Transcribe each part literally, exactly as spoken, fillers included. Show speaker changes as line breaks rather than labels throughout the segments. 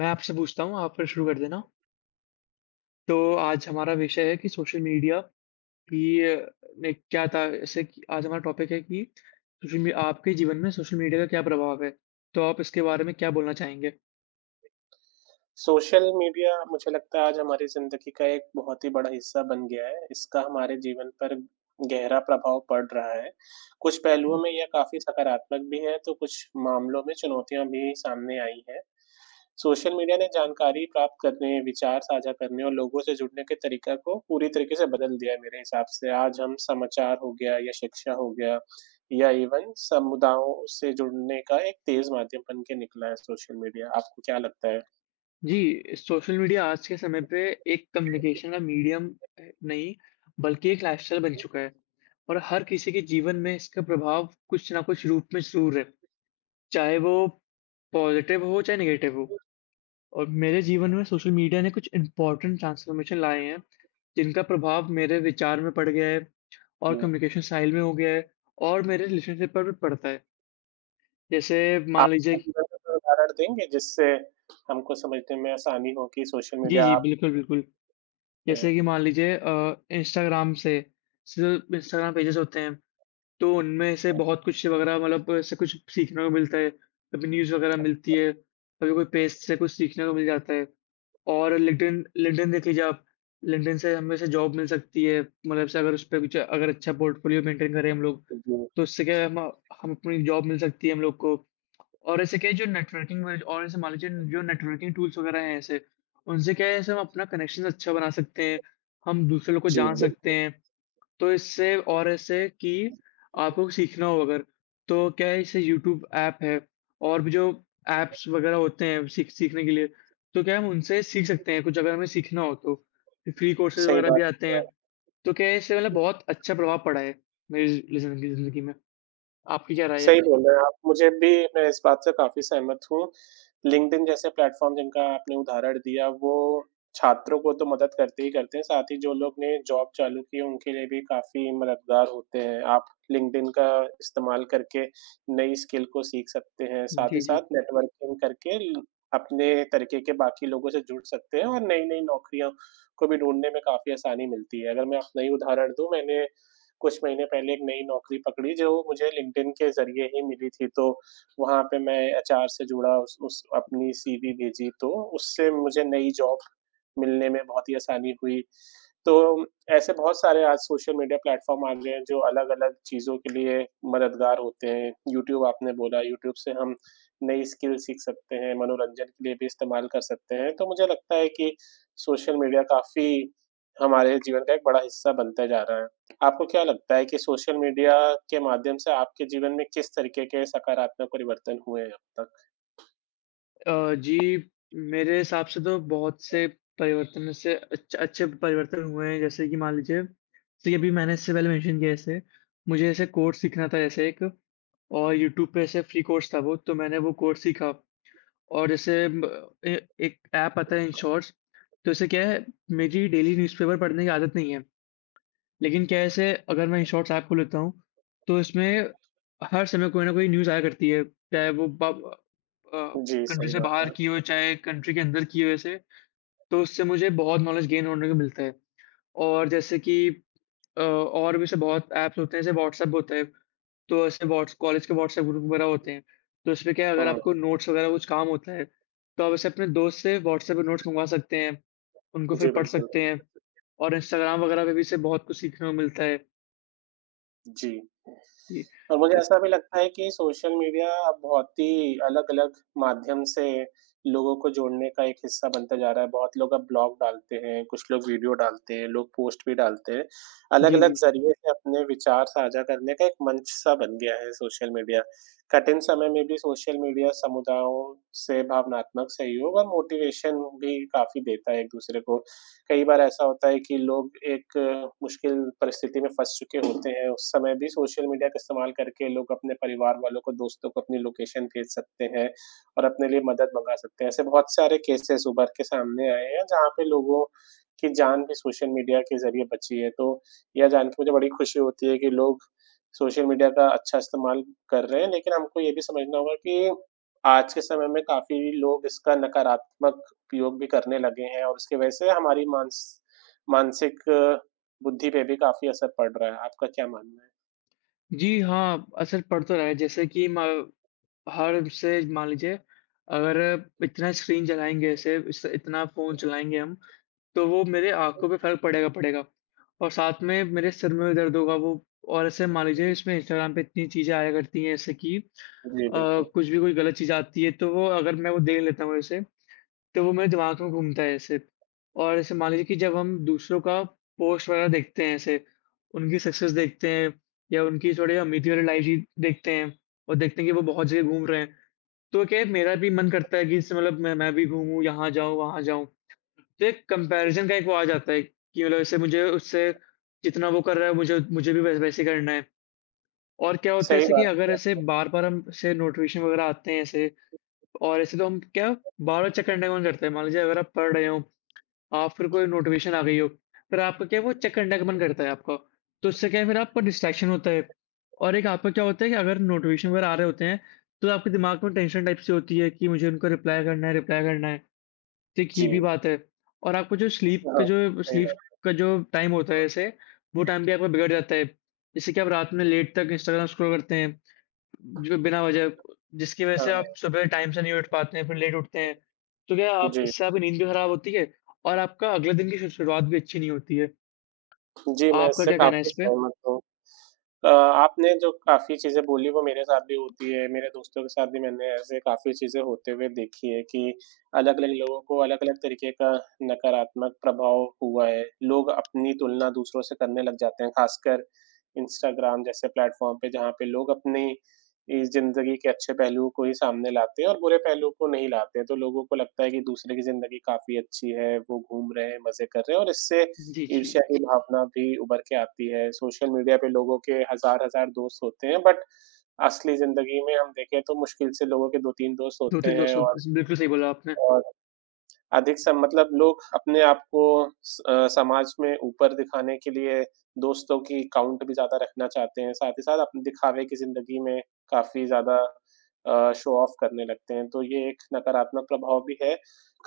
मैं आपसे पूछता हूँ, आप फिर शुरू कर देना। तो आज हमारा विषय है कि सोशल मीडिया की ने क्या था ऐसे कि आज हमारा टॉपिक है कि सोशल मी आपके जीवन में सोशल मीडिया का क्या प्रभाव है? तो आप इसके बारे में क्या बोलना चाहेंगे?
सोशल मीडिया मुझे लगता है आज हमारी ज़िंदगी का एक बहुत ही बड़ा हिस्सा बन गया है। इसका हमारे जीवन पर गहरा प्रभाव पड़ रहा है। कुछ पहलुओं में यह काफ़ी सकारात्मक भी है, तो कुछ मामलों में चुनौतियाँ भी सामने आई हैं। सोशल मीडिया ने जानकारी प्राप्त करने, विचार साझा करने और लोगों से जुड़ने के तरीका को पूरी तरीके से बदल दिया है मेरे हिसाब से। आज हम समाचार हो गया या शिक्षा हो गया या इवन समुदायों से जुड़ने का एक तेज़ माध्यम बन के निकला है सोशल मीडिया। आपको क्या लगता है?
जी, सोशल मीडिया आज के समय पे एक कम्युनिकेशन का मीडियम अ, नहीं, बल्कि एक लाइफ़स्टाइल बन चुका है और हर किसी के जीवन में इसका प्रभाव कुछ ना कुछ रूप में ज़रूर है। चाहे वो पॉज़िटिव हो, चाहे नेगेटिव हो। और मेरे जीवन में सोशल मीडिया ने कुछ इम्पोर्टेंट ट्रांसफॉर्मेशन लाए हैं, जिनका प्रभाव मेरे विचार में पड़ गया है और
हुँ,
कम्युनिकेशन स्टाइल में हो गया है और मेरे रिलेशनशिप पर भी पड़ता है। जैसे
आप
मान लीजिए
कोई भी ऐसा कोई उदाहरण देंगे जिससे हमको समझने में आसानी हो कि सोशल
जी,
मीडिया
जी,
आप
बिल्कुल, बिल्कुल।
अ,
जैसे कि मान लीजिए अ, इंस्टाग्राम से सिर्फ़ इंस्टाग्राम पेजेज़ होते हैं, तो उनमें से बहुत कुछ वग़ैरह मतलब ऐसे कुछ सीखने को मिलता है। कभी न्यूज़ वग़ैरह मिलती है, कभी कोई पेज से कुछ सीखने को मिल जाता है। और लिंक्डइन लिंक्डइन देख लीजिए आप, लिंक्डइन से हमें से जॉब मिल सकती है। मतलब से अगर उस पे कुछ अगर अच्छा पोर्टफ़ोलियो मेंटेन करें हम लोग,
जी,
तो उससे क्या है हम हम अपनी जॉब मिल सकती है हम लोग को। और ऐसे क्या है जो नेटवर्किंग में और ऐसे मान लीजिए जो नेटवर्किंग टूल्स वग़ैरह हैं ऐसे उनसे क्या है जैसे हम अपना कनेक्शन अच्छा बना सकते हैं, हम दूसरे लोग को
जी,
जान सकते
बिल्कुल।
हैं। तो इससे और ऐसे कि आपको सीखना हो अगर, तो क्या है जैसे यूट्यूब ऐप है और भी जो ऐप्स वगैरह होते हैं सीख सीखने के लिए, तो क्या है हम उनसे सीख सकते हैं कुछ अगर हमें सीखना हो तो। फ्री कोर्सेज़
सही
वगैरह
बात
भी आते हैं। तो क्या है इससे मतलब बहुत अच्छा प्रभाव पड़ा है मेरी ज़िंदगी ज़िंदगी में। आपकी क्या राय है?
सही बोल रहे हैं आप। मुझे भी मैं इस बात से काफ़ी सहमत हूँ। लिंक्डइन जैसे प्लेटफ़ॉर्म जिनका आपने उदाहरण दिया, वो छात्रों को तो मदद करते ही करते हैं, साथ ही जो लोग ने जॉब चालू की है, उनके लिए भी काफ़ी मददगार होते हैं। आप लिंक्डइन का इस्तेमाल करके नई स्किल को सीख सकते हैं, साथ ही
जी, जी।
साथ नेटवर्किंग करके ल अपने तरीके के बाकी लोगों से जुड़ सकते हैं और नई-नई नौकरियों को भी ढूँढने में काफ़ी आसानी मिलती है। अगर मैं अपना ही उदाहरण दूँ, मैंने कुछ महीने पहले एक नई नौकरी पकड़ी जो मुझे लिंक्डइन के ज़रिए ही मिली थी, तो वहाँ पे मैं एचआर से जुड़ा उस उस अपनी सीवी भेजी तो उससे मुझे नई जॉब मिलने में बहुत ही आसानी हुई। तो ऐसे बहुत सारे आज सोशल मीडिया प्लेटफ़ॉर्म आ गए हैं जो अलग-अलग चीज़ों के लिए मददगार होते हैं। यूट्यूब आपने बोला, यूट्यूब से हम नई स्किल सीख सकते हैं, मनोरंजन के लिए भी इस्तेमाल कर सकते हैं। तो मुझे लगता है कि सोशल मीडिया काफ़ी हमारे जीवन का एक बड़ा हिस्सा बनता जा रहा है। आपको क्या लगता है कि सोशल मीडिया के माध्यम से आपके जीवन में किस तरीके के सकारात्मक परिवर्तन हुए हैं अब तक?
अ, जी, मेरे हिसाब से तो बहुत से परिवर्तन से अच्छे अच्छे परिवर्तन हुए हैं, जैसे कि मान लीजिए, जैसे कि अभी मैंने इससे पहले मेंशन किया जैसे, मुझे ऐसे कोर्स सीखना था ऐसे एक और यूट्यूब पे ऐसे फ्री कोर्स था वो, तो मैंने वो कोर्स सीखा और जैसे म ए एक ऐप आता है इन शॉर्ट्स, तो इससे क्या है, मेरी डेली न्यूज़पेपर पढ़ने की आदत नहीं है, लेकिन क्या है ऐसे अगर मैं शॉर्ट्स ऐप खोल लेता हूँ, तो इसमें हर समय कोई ना कोई न्यूज़ आया करती है, चाहे वो ब अ,
जी,
कंट्री
सही
से
बात है।
बाहर की हो, चाहे कंट्री के अंदर की हो ऐसे, तो उससे मुझे बहुत नॉलेज गेन होने को मिलता है। और जैसे कि अ, और भी ऐसे बहुत ऐप्स होते हैं, जैसे व्हाट्सएप होता है, तो ऐसे व्हाट्स कॉलेज के व्हाट्सएप ग्रुप वगैरह होते हैं, तो उसमें क्या है अगर आपको
हुँ।
नोट्स वगैरह कुछ काम होता है, तो आप ऐसे अपने दोस्त से व्हाट्सएप पे नोट्स मँगवा सकते हैं, उनको फिर
जी,
पढ़
बिल्कुल।
सकते हैं और इंस्टाग्राम वगैरह पे भी इससे बहुत कुछ सीखने को मिलता है।
जी।
जी।
और मुझे
अ,
ऐसा भी लगता है कि सोशल मीडिया अब बहुत ही अलग-अलग माध्यम से लोगों को जोड़ने का एक हिस्सा बनता जा रहा है। बहुत लोग अब ब्लॉग डालते हैं, कुछ लोग वीडियो डालते हैं, लोग पोस्ट भी डालते हैं।
जी,
अलग-अलग
जी।
ज़रिए से अपने विचार साझा करने का एक मंच सा बन गया है सोशल मीडिया। कठिन समय में भी सोशल मीडिया समुदायों से भावनात्मक सहयोग और मोटिवेशन भी काफ़ी देता है एक-दूसरे को। कई बार ऐसा होता है कि लोग एक मुश्किल परिस्थिति में फँस चुके होते हैं, उस समय भी सोशल मीडिया का इस्तेमाल करके लोग अपने परिवार वालों को, दोस्तों को अपनी लोकेशन भेज सकते हैं और अपने लिए मदद मँगा सकते हैं। ऐसे बहुत सारे केसेज़ उभर के सामने आए हैं, जहाँ पे लोगों की जान भी सोशल मीडिया के ज़रिए बची है। तो यह जान के मुझे बड़ी खुशी होती है कि लोग सोशल मीडिया का अच्छा इस्तेमाल कर रहे हैं, लेकिन हमको ये भी समझना होगा कि आज के समय में काफ़ी लोग इसका नकारात्मक उपयोग भी करने लगे हैं और उसकी वजह से हमारी मानस मानसिक बुद्धि पे भी काफ़ी असर पड़ रहा है। आपका क्या मानना है?
जी, हाँ, असर पड़ तो रहा है जैसे कि म हर से मान लीजिए अगर इतना स्क्रीन चलाएँगे ऐसे इस इतना फ़ोन चलाएँगे हम, तो वो मेरे आँखों पे फ़र्क पड़ेगा पड़ेगा। और साथ में मेरे सिर में भी दर्द होगा वो और ऐसे मान लीजिए इसमें इंस्टाग्राम पे इतनी चीज़ें आया करती हैं जैसे कि अ,
जी, बिल्कुल।
कुछ भी कोई गलत चीज़ आती है तो वो अगर मैं वो देख लेता हूँ ऐसे तो वो मेरे दिमाग में घूमता है ऐसे। और ऐसे मान लीजिए कि जब हम दूसरों का पोस्ट वगैरह देखते हैं ऐसे, उनकी सक्सेस देखते हैं या उनकी थोड़ी अमीरी वाली लाइफ़ जी देखते हैं और देखते हैं कि वो बहुत जगह घूम रहे हैं, तो क्या है मेरा भी मन करता है कि इससे मतलब मैं मैं भी घूमूँ, यहाँ जाऊँ, वहाँ जाऊँ। तो एक कंपैरिज़न का एक वो आ जाता है कि मतलब ऐसे मुझे उससे जितना वो कर रहा है मुझे मुझे भी वै वैसे करना है। और क्या होता है
सही
ऐसे कि
बात
अगर
है।
ऐसे बार-बार हम ऐसे नोटिफ़िकेशन वगैरह आते हैं ऐसे और ऐसे तो हम क्या बार-बार चेक करने का मन करता है। मान लीजिए अगर आप पढ़ रहे हो आप फिर कोई नोटिफ़िकेशन आ गई हो, फिर आपका क्या है वो चेक करने का मन करता है आपका, तो उससे क्या है फिर आपका डिस्ट्रैक्शन होता है। और एक आपका क्या होता है कि अगर नोटिफ़िकेशन वगैरह आ रहे होते हैं, तो आपके दिमाग में टेंशन टाइप से होती है कि मुझे उनको रिप्लाई करना है रिप्लाई करना है, तो एक ये
जी,
भी बात है। और आपको जो स्लीप
हाँ,
का जो
सही
स्लीप
बात।
का जो टाइम होता है जैसे, वो टाइम भी आपका बिगड़ जाता है। इससे कि आप रात में लेट तक इंस्टाग्राम स्क्रॉल करते हैं, जो बिना वजह जिसकी वजह
हाँ,
से आप
हाँ।
सुबह टाइम से नहीं उठ पाते हैं, फिर लेट उठते हैं। तो क्या आप
जी,
इससे आपकी नींद भी खराब होती है और आपका अगले दिन की शु शुरुआत भी अच्छी नहीं होती है।
जी, मैं
आपका
इससे
क्या कहना है
काफ़ी
इस पे?
सहमत हूँ। अ, आपने जो काफ़ी चीज़ें बोली वो मेरे साथ भी होती है, मेरे दोस्तों के साथ भी मैंने ऐसे काफ़ी चीज़ें होते हुए देखी है कि अलग-अलग लोगों को अलग-अलग तरीके का नकारात्मक प्रभाव हुआ है। लोग अपनी तुलना दूसरों से करने लग जाते हैं, ख़ासकर इंस्टाग्राम जैसे प्लेटफ़ॉर्म पे जहाँ पे लोग अपनी इस ज़िंदगी के अच्छे पहलुओं को ही सामने लाते हैं और बुरे पहलुओं को नहीं लाते। तो लोगों को लगता है कि दूसरे की ज़िंदगी काफ़ी अच्छी है, वो घूम रहे हैं, मज़े कर रहे हैं और इससे
जी, जी।
ईर्ष्या की भावना भी उभर के आती है। सोशल मीडिया पे लोगों के हज़ार-हज़ार दोस्त होते हैं बट असली ज़िंदगी में हम देखें तो मुश्किल से लोगों के दो तीन दोस्त होते
दो तीन
हैं
दोस्तों
और
बिल्कुल सही बोला आपने।
और अधिक सम मतलब लोग अपने आप को स अ, समाज में ऊपर दिखाने के लिए दोस्तों की काउंट भी ज़्यादा रखना चाहते हैं, साथ ही साथ अपने दिखावे की ज़िंदगी में काफ़ी ज़्यादा अ, शो ऑफ करने लगते हैं, तो ये एक नकारात्मक प्रभाव भी है।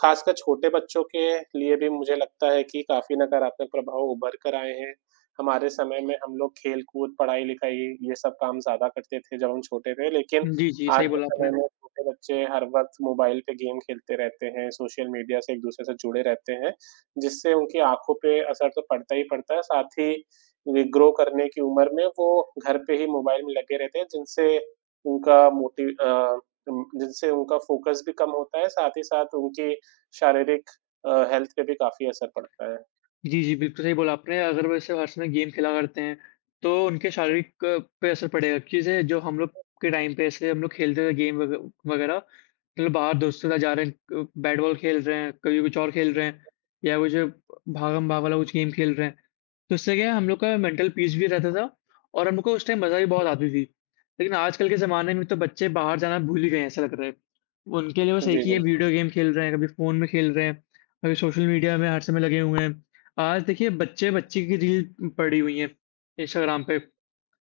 ख़ासकर छोटे बच्चों के लिए भी मुझे लगता है कि काफ़ी नकारात्मक प्रभाव उभर कर आए हैं। हमारे समय में हम लोग खेल-कूद, पढ़ाई-लिखाई ये सब काम ज़्यादा करते थे जब हम छोटे थे, लेकिन
जी, जी,
आज
सही
के
बोला आपने।
समय में छोटे बच्चे हर वक़्त मोबाइल पे गेम खेलते रहते हैं, सोशल मीडिया से एक-दूसरे से जुड़े रहते हैं, जिससे उनकी आँखों पे असर तो पड़ता ही पड़ता है, साथ ही वे ग्रो करने की उम्र में वो घर पे ही मोबाइल में लगे रहते हैं, जिनसे उनका मोटि अ, उम, जिनसे उनका फ़ोकस भी कम होता है, साथ ही साथ उनकी शारीरिक अ, हेल्थ पे भी काफ़ी असर पड़ता है।
जी, जी, बिल्कुल सही बोला आपने। अगर वैसे हर समय गेम खेला करते हैं, तो उनके शारीरिक अ, पे असर पड़ेगा। जैसे जो हम लोग के टाइम पे ऐसे हम लोग खेलते थे गेम वग वगैरह, मतलब बाहर दोस्तों के साथ जा रहे हैं, क बैट बॉल खेल रहे हैं, कभी कुछ और खेल रहे हैं या कुछ भागम भाग वाला कुछ गेम खेल रहे हैं। तो इससे क्या है हम लोग का मेंटल पीस भी रहता था और हमको उस टाइम मज़ा भी बहुत आती थी। लेकिन आजकल के ज़माने में तो बच्चे बाहर जाना भूल ही गए हैं ऐसा लग रहा है। उनके लिए बस एक
जी,
ही है
बिल्कुल।
वीडियो गेम खेल रहे हैं, कभी फ़ोन में खेल रहे हैं, कभी सोशल मीडिया में हर समय लगे हुए हैं। आज देखिए बच्चे बच्चे की रील पड़ी हुई है इंस्टाग्राम पे,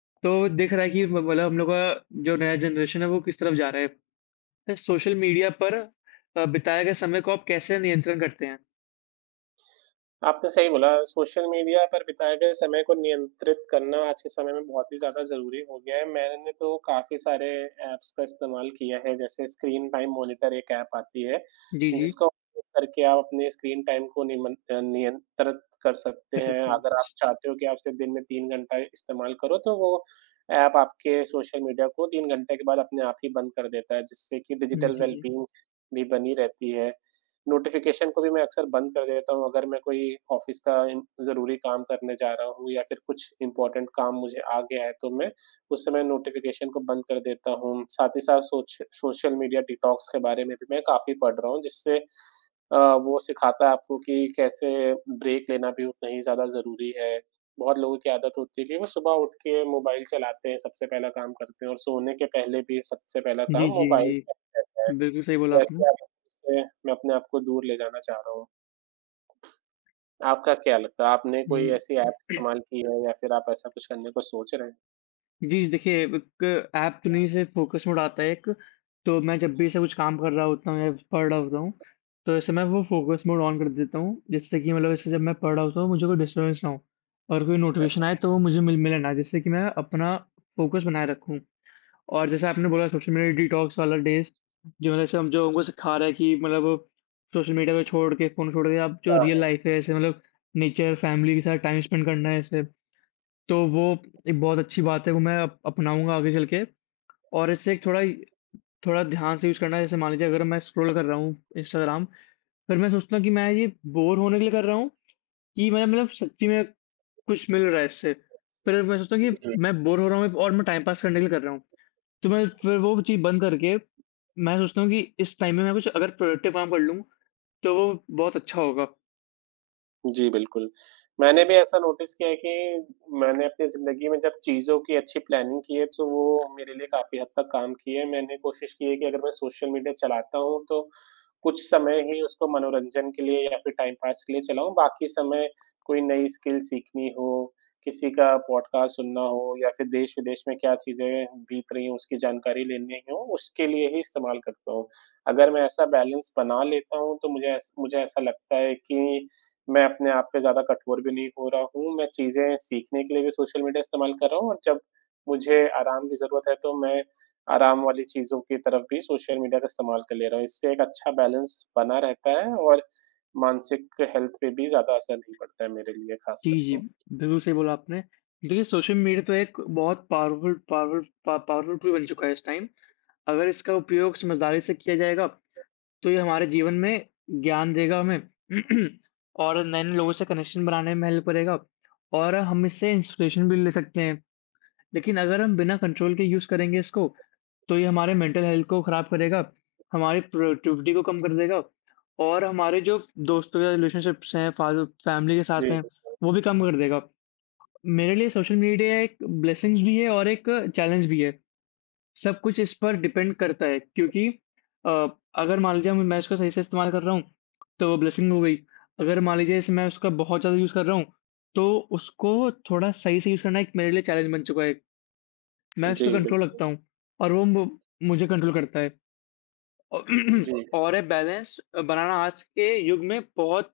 तो दिख रहा है कि म मतलब हम लोग का जो नया जनरेशन है वो किस तरफ जा रहा है। तो सोशल मीडिया पर अ, बिताए गए समय को आप कैसे नियंत्रण करते हैं?
आपने सही बोला, सोशल मीडिया पर बिताए गए समय को नियंत्रित करना आज के समय में बहुत ही ज़्यादा ज़रूरी हो गया है। मैंने तो काफ़ी सारे ऐप्स का इस्तेमाल किया है, जैसे स्क्रीन टाइम मॉनिटर एक ऐप आती है,
जी, जी,
जिसका उपयोग करके आप अपने स्क्रीन टाइम को निमन अ, नियंत्रित कर सकते
कर
हैं।
सकते हैं।
अगर आप चाहते हो कि आप सिर्फ़ दिन में तीन घंटा इस्तेमाल करो, तो वो ऐप आपके सोशल मीडिया को तीन घंटे के बाद अपने आप ही बंद कर देता है, जिससे कि
हुँ,
डिजिटल
जी, जी।
वेल-बीइंग भी बनी रहती है। नोटिफ़िकेशन को भी मैं अक्सर बंद कर देता हूँ अगर मैं कोई ऑफ़िस का इन ज़रूरी काम करने जा रहा हूँ या फिर कुछ इम्पोर्टेंट काम मुझे आ गया है, तो मैं उस समय नोटिफ़िकेशन को बंद कर देता हूँ। साथ ही साथ सोच सोशल मीडिया डिटॉक्स के बारे में भी मैं काफ़ी पढ़ रहा हूँ जिससे अ, वो सिखाता है आपको कि कैसे ब्रेक लेना भी उतना ही ज़्यादा ज़रूरी है। बहुत लोगों की आदत होती है कि वो सुबह उठ के मोबाइल चलाते हैं, सबसे पहला काम करते हैं और सोने के पहले भी सबसे पहला काम
जी, जी,
मोबाइल का
जी।
रहता है।
बिल्कुल सही बोला आपने।
वैसे आप उससे मैं अपने आप को दूर ले जाना चाह रहा हूँ। आपका क्या लगता है? आपने कोई
हुँ,
ऐसी ऐप इस्तेमाल की है या फिर आप ऐसा कुछ करने को सोच रहे हैं?
जी, देखिए एक ऐप में से फ़ोकस मोड आता है एक, तो मैं जब भी ऐसा कुछ काम कर रहा होता हूँ या पढ़ रहा होता हूँ, तो ऐसे मैं वो फ़ोकस मोड ऑन कर देता हूँ, जिससे कि मतलब ऐसे जब मैं पढ़ रहा होता हूँ, मुझे कोई डिस्टर्बेंस ना हो और कोई नोटिफ़िकेशन
अच्छा,
आए, तो वो मुझे मिल मिले ना, जिससे कि मैं अपना फ़ोकस बनाए रखूँ। और जैसे आपने बोला सोशल मीडिया डिटॉक्स वाला डेज़, जो मतलब ऐसे हम जो हमको सिखा रहा है कि मतलब सोशल मीडिया को छोड़ के, फ़ोन छोड़ के आप जो रियल लाइफ़ है, ऐसे मतलब नेचर, फैमिली के साथ टाइम स्पेंड करना है ऐसे। तो वो एक बहुत अच्छी बात है, वो मैं अप अपनाऊँगा आगे चल के और इससे एक थोड़ा थोड़ा ध्यान से यूज़ करना है। जैसे मान लीजिए अगर मैं स्क्रॉल कर रहा हूँ इंस्टाग्राम, फिर मैं सोचता हूँ कि मैं ये बोर होने के लिए कर रहा हूँ कि मैं मतलब सच्ची में कुछ मिल रहा है इससे। फिर मैं सोचता हूँ कि
जी।
मैं बोर हो रहा हूँ और मैं टाइम पास करने के लिए कर रहा हूँ। तो मैं फिर वो चीज़ बंद करके मैं सोचता हूँ कि इस टाइम में मैं कुछ अगर प्रोडक्टिव काम कर लूँ, तो वो बहुत अच्छा होगा।
जी, बिल्कुल। मैंने भी ऐसा नोटिस किया है कि मैंने अपनी ज़िंदगी में जब चीज़ों की अच्छी प्लानिंग की है, तो वो मेरे लिए काफ़ी हद तक काम की है। मैंने कोशिश की है कि अगर मैं सोशल मीडिया चलाता हूँ, तो कुछ समय ही उसको मनोरंजन के लिए या फिर टाइम पास के लिए चलाऊँ, बाकी समय कोई नई स्किल सीखनी हो, किसी का पॉडकास्ट सुनना हो या फिर देश-विदेश में क्या चीज़ें बीत रही हैं, उसकी जानकारी लेनी हो, उसके लिए ही इस्तेमाल करता हूँ। अगर मैं ऐसा बैलेंस बना लेता हूँ, तो मुझे ऐस मुझे ऐसा लगता है कि मैं अपने आप पे ज़्यादा कठोर भी नहीं हो रहा हूँ, मैं चीज़ें सीखने के लिए भी सोशल मीडिया इस्तेमाल कर रहा हूँ और जब मुझे आराम की ज़रूरत है, तो मैं आराम वाली चीज़ों की तरफ भी सोशल मीडिया का इस्तेमाल कर ले रहा हूँ। इससे एक अच्छा बैलेंस बना रहता है और मानसिक हेल्थ पे भी ज़्यादा असर नहीं पड़ता है मेरे लिए
जी,
ख़ासकर
जी।
तो।
बिल्कुल सही बोला आपने। देखिए सोशल मीडिया तो एक बहुत पावरफुल पावर पा पावरफुल टूल बन चुका है इस टाइम। अगर इसका उपयोग समझदारी से किया जाएगा तो ये हमारे जीवन में ज्ञान देगा हमें और नए-नए लोगों से कनेक्शन बनाने में हेल्प करेगा और हम इससे इंस्पिरेशन भी ले सकते हैं। लेकिन अगर हम बिना कंट्रोल के यूज़ करेंगे इसको तो ये हमारे मेंटल हेल्थ को ख़राब करेगा, हमारी प्रोडक्टिविटी को कम कर देगा और हमारे जो दोस्तों या रिलेशनशिप्स हैं, फादर फैमिली के साथ
जी,
हैं, वो भी कम कर देगा। मेरे लिए सोशल मीडिया एक ब्लेसिंग्स भी है और एक चैलेंज भी है। सब कुछ इस पर डिपेंड करता है क्योंकि अ, अगर मान लीजिए मैं इसका सही से इस्तेमाल कर रहा हूँ, तो वो ब्लेसिंग हो गई। अगर मान लीजिए इस मैं उसका बहुत ज़्यादा यूज़ कर रहा हूँ, तो उसको थोड़ा सही से यूज़ करना एक मेरे लिए चैलेंज बन चुका है। मैं उसका
जी,
कंट्रोल
बिल्कुल।
रखता हूँ और वो मु मुझे कंट्रोल करता है। औ
जी।
और ये बैलेंस बनाना आज के युग में बहुत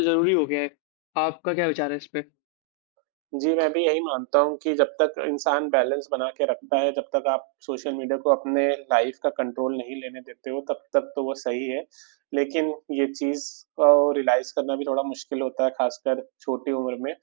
ज़रूरी हो गया है। आपका क्या विचार है इस पे?
जी, मैं भी यही मानता हूँ कि जब तक इंसान बैलेंस बना के रखता है, जब तक आप सोशल मीडिया को अपने लाइफ़ का कंट्रोल नहीं लेने देते हो, तब तक तो वो सही है। लेकिन ये चीज़ को रियलाइज़ करना भी थोड़ा मुश्किल होता है, ख़ासकर छोटी उम्र में।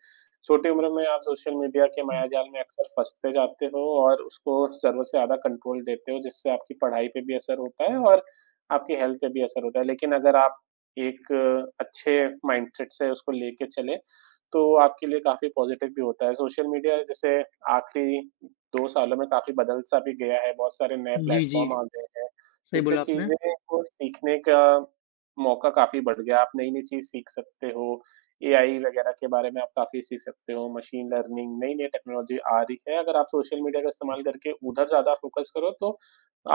छोटी उम्र में आप सोशल मीडिया के मायाजाल में अक्सर फँसते जाते हो और उसको ज़रूरत से ज़्यादा कंट्रोल देते हो, जिससे आपकी पढ़ाई पे भी असर होता है और आपकी हेल्थ पे भी असर होता है। लेकिन अगर आप एक अच्छे माइंडसेट से उसको लेके चले तो आपके लिए काफ़ी पॉज़िटिव भी होता है। सोशल मीडिया जैसे आखिरी दो सालों में काफ़ी बदल-सा भी गया है, बहुत सारे नए
जी, जी।
प्लेटफ़ॉर्म आ गए हैं,
सही
जिससे
बोला आपने।
चीज़ें को सीखने का मौका काफ़ी बढ़ गया। आप नई-नई चीज़ सीख सकते हो, एआई वग़ैरह के बारे में आप काफ़ी सीख सकते हो, मशीन लर्निंग, नई-नई टेक्नोलॉजी आ रही है। अगर आप सोशल मीडिया का इस्तेमाल करके उधर ज़्यादा फ़ोकस करो तो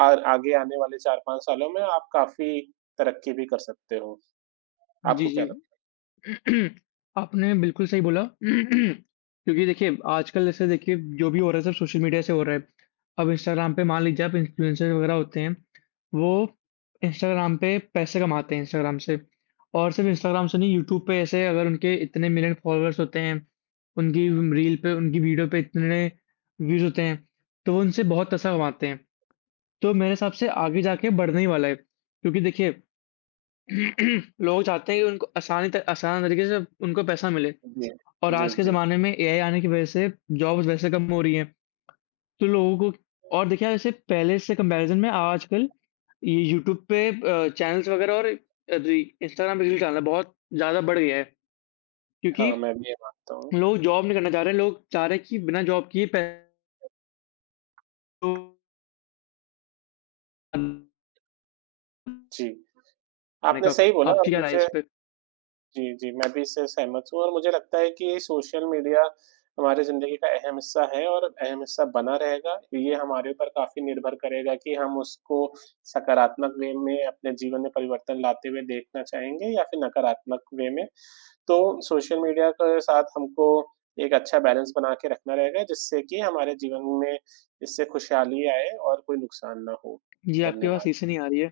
आ आगे आने वाले चार पाँच सालों में आप काफ़ी तरक्की भी कर सकते हो।
जी,
आपको क्या लगता
जी। आपने बिल्कुल सही बोला क्योंकि देखिए आजकल जैसे देखिए जो भी हो रहा है सब सोशल मीडिया से हो रहा है। अब इंस्टाग्राम पे मान लीजिए आप इन्फ्लुएंसर वगैरह होते हैं, वो इंस्टाग्राम पे पैसे कमाते हैं इंस्टाग्राम से। और सिर्फ़ इंस्टाग्राम से नहीं यूट्यूब पे ऐसे अगर उनके इतने मिलियन फॉलोअर्स होते हैं, उनकी रील पे उनकी वीडियो पे इतने व्यूज़ होते हैं, तो वो उनसे बहुत पैसा कमाते हैं। तो मेरे हिसाब से आगे जाके बढ़ने ही वाला है। क्योंकि देखिए लोग चाहते हैं कि उनको आसानी त आसान तरीके से उनको पैसा मिले
है? जी।
और
जी,
आज के
जी।
ज़माने में ए आई आने की वजह से जॉब्स वैसे कम हो रही हैं। तो लोगों को और देखिए जैसे पहले से कंपैरिज़न में आजकल ये यूट्यूब पे अ, चैनल्स वगैरह और री इंस्टाग्राम पे रील डालना बहुत ज़्यादा बढ़ गया है।
हाँ,
क्योंकि
मैं भी ये मानता हूँ।
लोग जॉब नहीं करना चाह रहे हैं, लोग चाह रहे हैं कि बिना जॉब किए पैसे कमाने
जी, आपने
का
सही बोला
आपकी
और
क्या राय है इस
मुझे
पे?
जी, जी, मैं भी इससे सहमत हूँ और मुझे लगता है कि सोशल मीडिया हमारी ज़िंदगी का अहम हिस्सा है और अहम हिस्सा बना रहेगा। ये हमारे ऊपर काफ़ी निर्भर करेगा कि हम उसको सकारात्मक वे में अपने जीवन में परिवर्तन लाते हुए देखना चाहेंगे या फिर नकारात्मक वे में। तो सोशल मीडिया के साथ हमको एक अच्छा बैलेंस बना के रखना रहेगा जिससे कि हमारे जीवन में इससे खुशहाली आए और कोई नुकसान ना हो।
जी, आपकी आवाज़ सही
धन्यवाद।
से नहीं आ रही है।